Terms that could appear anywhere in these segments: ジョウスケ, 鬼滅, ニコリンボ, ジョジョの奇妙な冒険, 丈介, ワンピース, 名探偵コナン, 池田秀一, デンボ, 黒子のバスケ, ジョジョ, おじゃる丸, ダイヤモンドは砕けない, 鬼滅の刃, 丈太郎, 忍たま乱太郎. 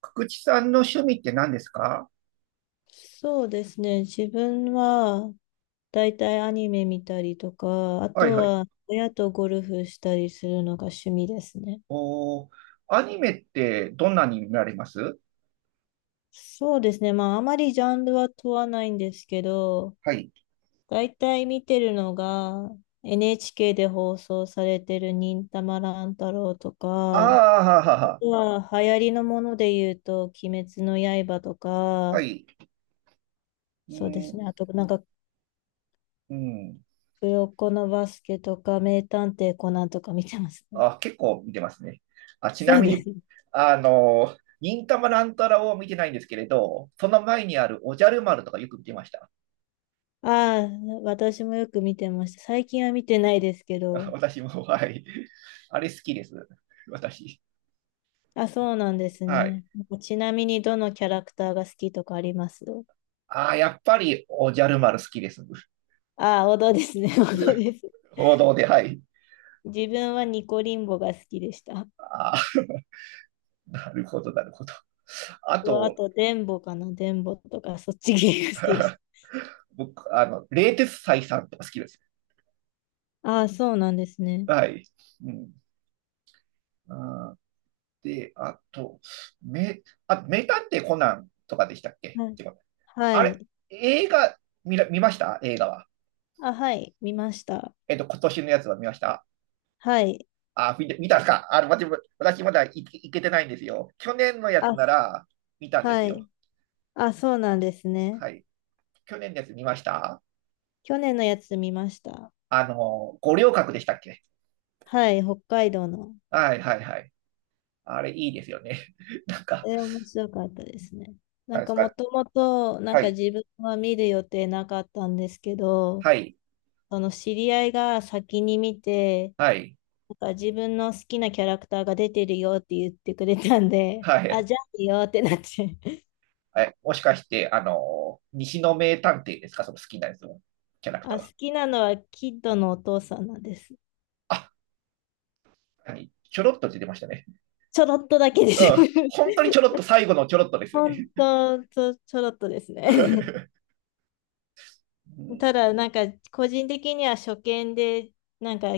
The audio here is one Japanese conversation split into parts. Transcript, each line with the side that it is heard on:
right: 福地さんの趣味って何ですか？
left: そうですね。自分は、だいたいアニメ見たりとか、あ
right: はい
left: と
right: はい。
left: は親とゴルフしたりするのが趣味ですね。
right: おー、アニメってどんなに見られます？
left: そうですね。まあ、あまりジャンルは問わないんですけど、
right: はい。
left: だいたい見てるのが、NHK で放送されてる忍たま乱太郎と
right: あ
left: か、あ
right: あ、ははは。
left: とは流行りのもので言うと、鬼滅の刃と
right: は
left: か、
right: い。う
left: そうです
right: ん、
left: ね。あと、なんか、
right: うん。
left: 黒子のバスケとか、名探偵コナンとか見てますね。
right: あ、結構見てますね。あ、ち
left: そ
right: な
left: う
right: み
left: で
right: に、
left: すね。
right: 忍たま乱太郎を見てないんですけれど、その前にあるおじゃる丸とかよく見てました。
left: ああ、私もよく見てました。最近は見てないですけ ど。
right: 私も、はい。あれ好きです、私。
left: あ、そうなんです
right: はい。
left: ね。ちなみにどのキャラクターが好きとかあります？
right: ああ、やっぱりおじゃる丸好きです。
left: ああ、王道ですね。王道です。
right: 王道で、はい。
left: 自分はニコリンボが好きでした。
right: ああ、なるほど、なるほど。あ
left: あ
right: と、
left: と、デンボかな。デンボとか、そっち系が好きでし
right: 僕、冷徹斎さんとか好きです。
left: た。ああ、そうなんですね。
right: はい。うん。あ、で、あと、あ、名探偵コナンとかでしたっけ
left: は
right: っ
left: い。
right: てこと？
left: は
right: あれ、
left: い。
right: 映画見ました映画は？
left: あ、はい。見ました。
right: 今年のやつは見ました？
left: はい。
right: あ、見て見たんですか？私まだ行けてないんですよ。去年のやつ
left: あ、
right: なら見たんです
left: はい。
right: よ。
left: あ、そうなんですね。
right: はい。去年のやつ見ました？
left: 去年のやつ見ました。
right: あの、五稜郭でしたっけ？
left: はい。北海道の。
right: はいはいはい。あれいいですよね。なんか、
left: 面白かったですね。な
right: 何
left: ん
right: です
left: かも
right: か？
left: ともと、な
right: は
left: んか
right: い、
left: 自分は見る予定なかったんですけど、
right: はい、
left: その知り合いが先に見て、
right: はい、
left: なんか自分の好きなキャラクターが出てるよって言ってくれたんで、
right: は
left: あ、
right: い。
left: じゃあいいよってなって。
right: はい、もしかして、あの西の名探偵ですか、その好きなやつのキャラクター
left: あ、
right: は？
left: 好きなのはキッドのお父さんなんです。
right: あ、何ちょろっと出てましたね。
left: ちょろっとだけで
right: う
left: す。
right: ん。本当にちょろっと、最後のちょろっとですよね。
left: 本当、ちょろっとですね。
right: うん。
left: ただ、なんか、個人的には初見で、なんか、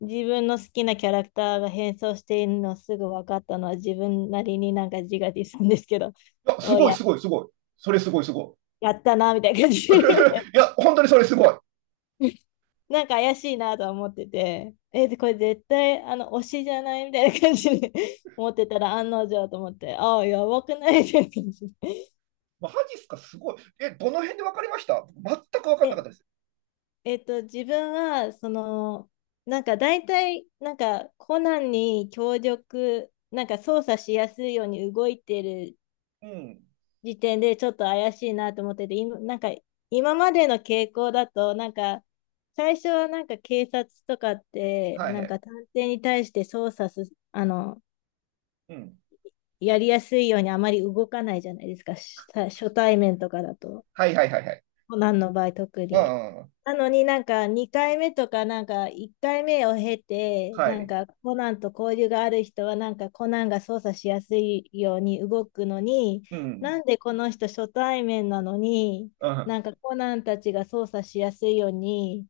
left: 自分の好きなキャラクターが変装しているのすぐ分かったのは、自分なりになんか自画自賛ですけど、
right: あ す
left: お
right: ごい、
left: や、
right: すごい、すごい。それすごい、すご
left: やったな、みたいな
right: い。
left: 感じ。
right: いや、本当にそれすごい。
left: なんか怪しいなとは思ってて、でこれ絶対、推しじゃないみたいな感じで 思ってたら、案の定と思って、ああ、やばくないみたいな感じで。
right: マジっすか、すごい。え、どの辺で分かりました？全く分かんなかっ
left: え、
right: たです。
left: 自分は、その、なんか大体、なんかコナンに協力、なんか操作しやすいように動いてる
right: うん。
left: 時点でちょっと怪しいなと思ってて、今なんか今までの傾向だと、なんか最初はなんか警察とかって、
right: はい
left: な
right: は
left: ん
right: い。
left: か探偵に対して操作す、あの、
right: うん。
left: やりやすいようにあまり動かないじゃないですか、し初対面とかだと、
right: はいはいはいはい。
left: コナンの場合特
right: う
left: に。
right: んうんうん。
left: なのになんか2回目とかなんか1回目を経て
right: は
left: なん
right: い。
left: かコナンと交流がある人はなんかコナンが操作しやすいように動くのに
right: うん。
left: なんでこの人初対面なのに
right: うん。
left: なんかコナンたちが操作しやすいように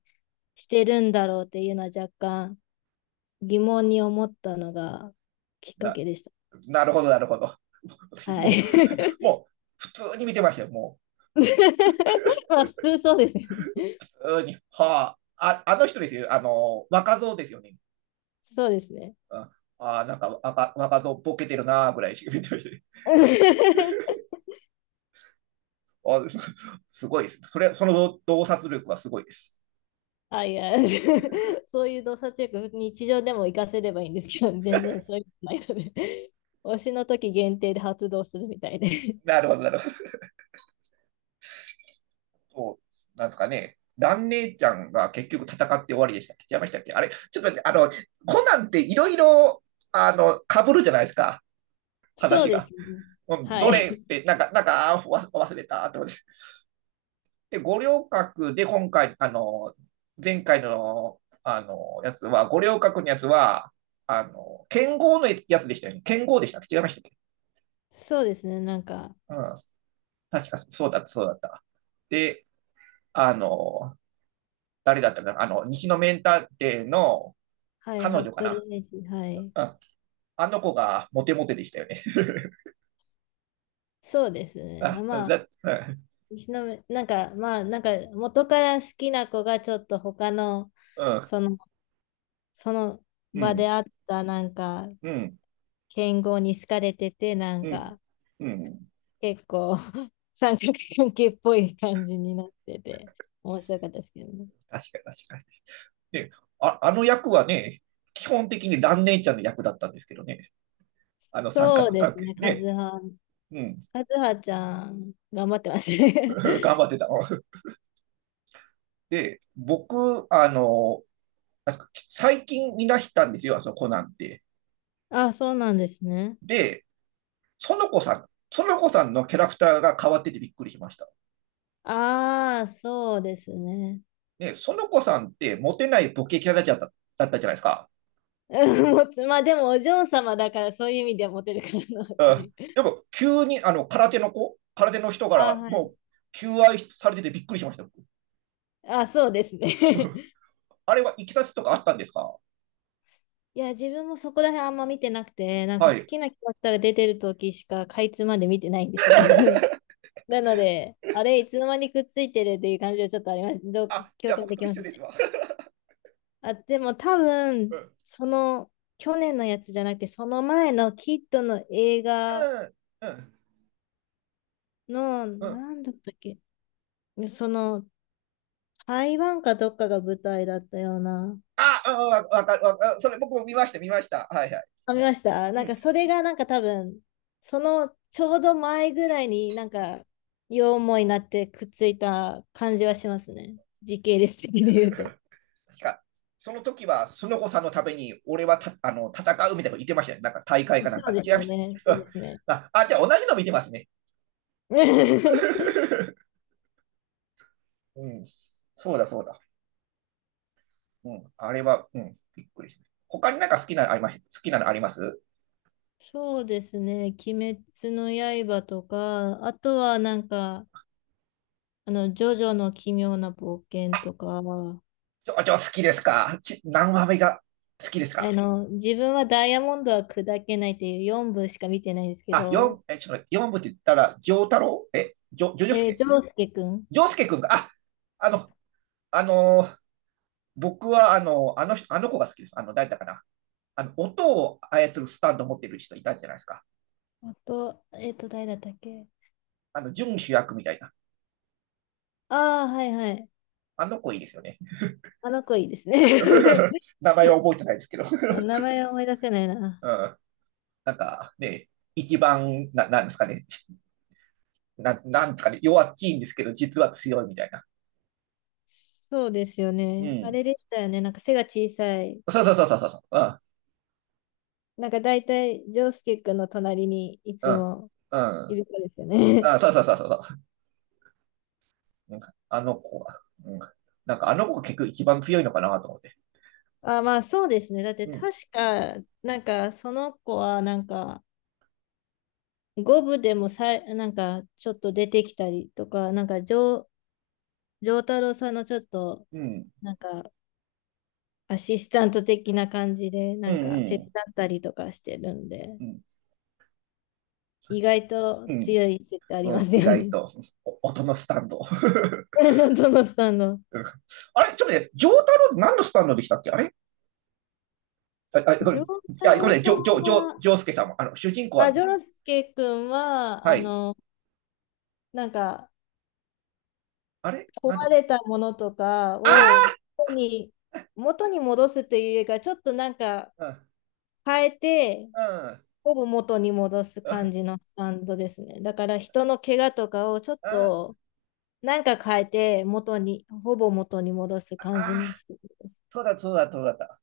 left: してるんだろうっていうのは若干疑問に思ったのがきっか
right: な、
left: けでした。
right: なるほど、なるほど。
left: は
right: も
left: い。
right: う、もう、普通に見てましたよ。も
left: まあ普通そうですよね。
right: う、普通に。はあ、あ、あの人ですよ。あの、若造ですよね。
left: そうですね。
right: うん、ああ、なんか若造ボケてるな、ぐらいしか 見てましたね。あ すごいです。それ、その洞察力はすごいです。
left: あ、いや、そういう洞察力、日常でも活かせればいいんですけど、全然そういうのないので、推しの時限定で発動するみたいで。
right: なるほど、なるほど。そうなんですかね。蘭姉ちゃんが結局戦って終わりでした。違いましたっけ？あれ、ちょっと待って、あの、コナンっていろいろ、あの、被るじゃないですか、
left: そう
right: 話
left: で
right: が。
left: すね。は
right: どれ
left: い。
right: って、なんか、なんか、忘れた、と。で、五稜郭で今回、あの、前回の、あの、やつは、五稜郭のやつは、あの、剣豪のやつでしたよね。剣豪でしたっけ、違いましたっけ？
left: そうですね。なんか、
right: うん。確かそうだった、そうだった。で、あの、誰だったかな、あの、西のメンターの
left: はい、
right: 彼女か
left: 服部
right: な。
left: 選手、はい。
right: うん。あの子がモテモテでしたよね。
left: そうです ね。あ、
right: あ、
left: まあ、
right: だ、
left: 石の宮なんか、まあ、なんか、元から好きな子がちょっと他の、
right: うん、
left: その、その
right: う
left: 場で
right: ん、
left: あった、なんか、
right: うん、
left: 剣豪に好かれてて、なん
right: うん、
left: か、
right: うん。
left: 結構 三角関係っぽい感じになってて、面白かったですけどね。
right: 確かに確かに。ね、ああの役はね、基本的にラネ姉ちゃんの役だったんですけどね、あの三
left: そう
right: 角
left: で
right: 関
left: す
right: 係で
left: ね、
right: す
left: カズ
right: ね。
left: ハ、
right: うん、
left: カズハちゃん、頑張ってましたね。
right: 頑張ってたの。で、僕、あの、最近見出したんですよ、あそこなんて。
left: あ、そうなんですね。
right: で、園子さん、園子さんのキャラクターが変わっててびっくりしました。
left: ああ、そうですね。
right: ね、園子さんってモテないボケキャラだっただったじゃないですか。
left: うんもつまあでもお嬢様だからそういう意味ではモテるかなっ
right: う
left: てい
right: ん、
left: う。
right: でも、急にあの空手の子、空手の人か
left: あー、
right: ら
left: は
right: も
left: い。
right: う求愛されててびっくりしました。
left: あ、そうですね。
right: あれはいきさつとかあったんですか？
left: いや、自分もそこら辺あんま見てなくて、なんか
right: は
left: 好
right: い。
left: きなキャラクターが出てる時しかかいつまで見てないんですよね。なので、あれ、いつの間にくっついてるっていう感じはちょっとあります。どう
right: あ、じゃ
left: 共
right: あ
left: 感
right: 僕
left: で
right: と
left: きま
right: 一
left: す
right: 緒です
left: ね。
right: わ。
left: あ、でも多
right: う
left: 分、
right: ん。
left: その、去年のやつじゃなくて、その前のキッドの映画
right: うん。うん。
left: の、
right: う
left: な
right: ん、
left: んだったっけ、その、台湾かどっかが舞台だったような。
right: あ、うん、わかる、わかる。それ僕も見ました、見ました。はいはい。
left: あ、見ました
right: う
left: なん
right: ん。
left: か、それがなんか多分、その、ちょうど前ぐらいになんか、両思いになってくっついた感じはしますね。時系列的に言うと。
right: 確か、その時は、スノコさんのために、俺はたあの戦うみたいなこと言ってましたね。なんか大会かなん
left: そう
right: か。
left: で
right: 違い
left: す
right: ま
left: よ
right: し
left: ね。そ
right: た、ね。
left: う
right: う
left: で
right: ん。
left: すね。
right: あ、あ、じゃあ同じの見てますね。うん。そうだ、そうだ。うん。あれは、うん、びっくりしました。他になんか好きなのあります？好きなのあります？
left: そうですね。鬼滅の刃とか、あとはなんか、あの、ジョジョの奇妙な冒険とか、
right: ちょ、ちょ、じゃあ好きですか、何話目が好きです
left: あ
right: か？
left: の、自分はダイヤモンドは砕けないっていう4部しか見てないんですけ
right: あ、
left: ど、
right: え、ちょっと待って四部って言ったら、丈太郎、え、
left: ジョウスケくん。
right: ジョスケくんが、あ、あの、あのー僕は、あの、あの人、あの子が好きです。あの、誰だかな。あの、音を操るスタンド持ってる人いたんじゃないですか。
left: あと、誰だったっけ？
right: あの、準主役みたいな。
left: ああー、はいはい。
right: あの子いいですよね。
left: あの子いいですね。
right: 名前は覚えてないですけど。
left: 名前思い出せないな。
right: うん。なんか、ね、一番、な、なんですかね。なんですかね。弱っちいんですけど、実は強いみたいな。
left: そうですよ
right: う
left: ね。あ
right: ん。
left: れでしたよね。なんか背が小さい。
right: そうそうそうそうそう。
left: なんか大体、ジョウスケくんの隣にい
right: う
left: つ
right: ん。
left: も
right: うん。う
left: い
right: ん。
left: る子ですよね。
right: あ、そうそうそうそう。うん。あの子は、うん、なんかあの子が結局一番強いのかなと思って。
left: あ、まあそうですね。だって
right: うん、
left: 確か、なんかその子はなんか五部でもなんかちょっと出てきたりとか、なんか丈太郎さんのちょっと
right: うん、
left: なんかアシスタント的な感じで
right: う
left: な
right: ん、
left: んか手
right: う
left: 伝
right: ん、
left: ったりとかしてるんで、
right: うん、
left: 意外と強い説あ
right: う
left: り
right: ん、
left: ま
right: うん、
left: す
right: 意
left: よ
right: 外
left: ね。
right: と、お音のスタンド。
left: どのさんの。
right: うん。あれ、ちょっとね、ジョータロウ何のスタンドでしたっけ？あれ、あ、あこれ、
left: 丈
right: い
left: 太
right: や、こ
left: 郎
right: れ、
left: さんは、
right: ジョースケさんも、あの、主人公は、
left: 丈介くんは、
right: は
left: あ
right: い。
left: の、なんか
right: あれ
left: 壊
right: なんだったっ
left: れ
right: け？
left: たものとかを
right: あ
left: 元に、元に戻すというよりか、ちょっとなんか
right: あ、う
left: 変えて、
right: ん、
left: ほぼ元に戻す
right: う
left: 感
right: ん、
left: じのスタンドですね。だから人の怪我とかをちょっ
right: あ
left: となんか変えて、元に、ほぼ元に戻す感じ
right: あ、
left: のスタンドです。
right: そうだ、そうだ、そうだった。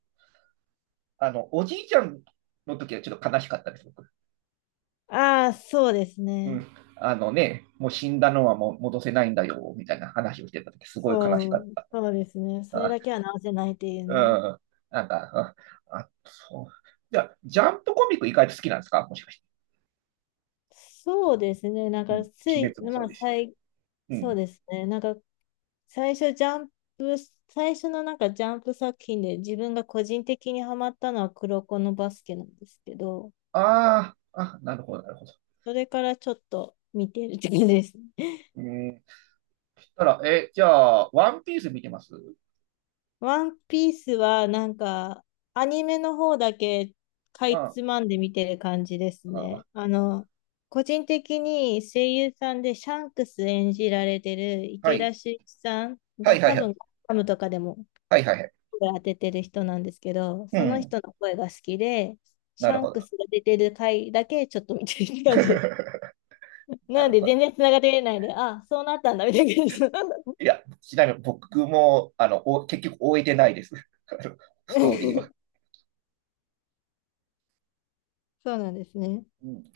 right: あの、おじいちゃんの時はちょっと悲しかったです、僕。
left: ああ、そうです
right: う
left: ね。
right: ん。あのね、もう死んだのはもう戻せないんだよ、みたいな話をしてた時、すごい悲し
left: そ
right: かっ
left: う、
right: た。
left: そうですね。それだけは直せないっていう
right: あ、
left: ね。
right: うん。なんか、あ、あそう。じゃあ、ジャンプコミック意外と好きなんですか、もしかして？
left: そうですね。なん
right: うん。
left: か
right: 鬼
left: つい、
right: 滅もそ
left: ま
right: う
left: あ、
right: ですし。う
left: そう
right: ん。
left: ですね。なんか最初ジャンプ、最初のなんかジャンプ作品で自分が個人的にハマったのは黒子のバスケなんですけど、
right: ああ、あ、なるほど、なるほど。
left: それからちょっと見てるって感じですね。
right: うん。そしたら、え、じゃあ、ワンピース見てます？
left: ワンピースはなんかアニメの方だけかい
right: あ
left: つまんで見てる感じです
right: あ、
left: ね。あの、個人的に声優さんでシャンクス演じられてる
right: は
left: 池
right: い。
left: 田秀一さん
right: は
left: が
right: いはい
left: 多
right: はい。
left: 分コムとかでも
right: はいはいはい。
left: 声当ててる人なんですけど、
right: う
left: その
right: ん。
left: 人の声が好きで、シ
right: なる
left: ャン
right: ほ
left: ク
right: ど。
left: スが出てる回だけちょっと見てる感じです。
right: な
left: なの
right: る
left: で
right: ほ
left: 全
right: ど。
left: 然つながってないで、あ、そうなったんだみたいな感じ。
right: いや、ちなみに僕も、あの、お、結局終えてないです。あのストーリーは。
left: そうなんですね。
right: うん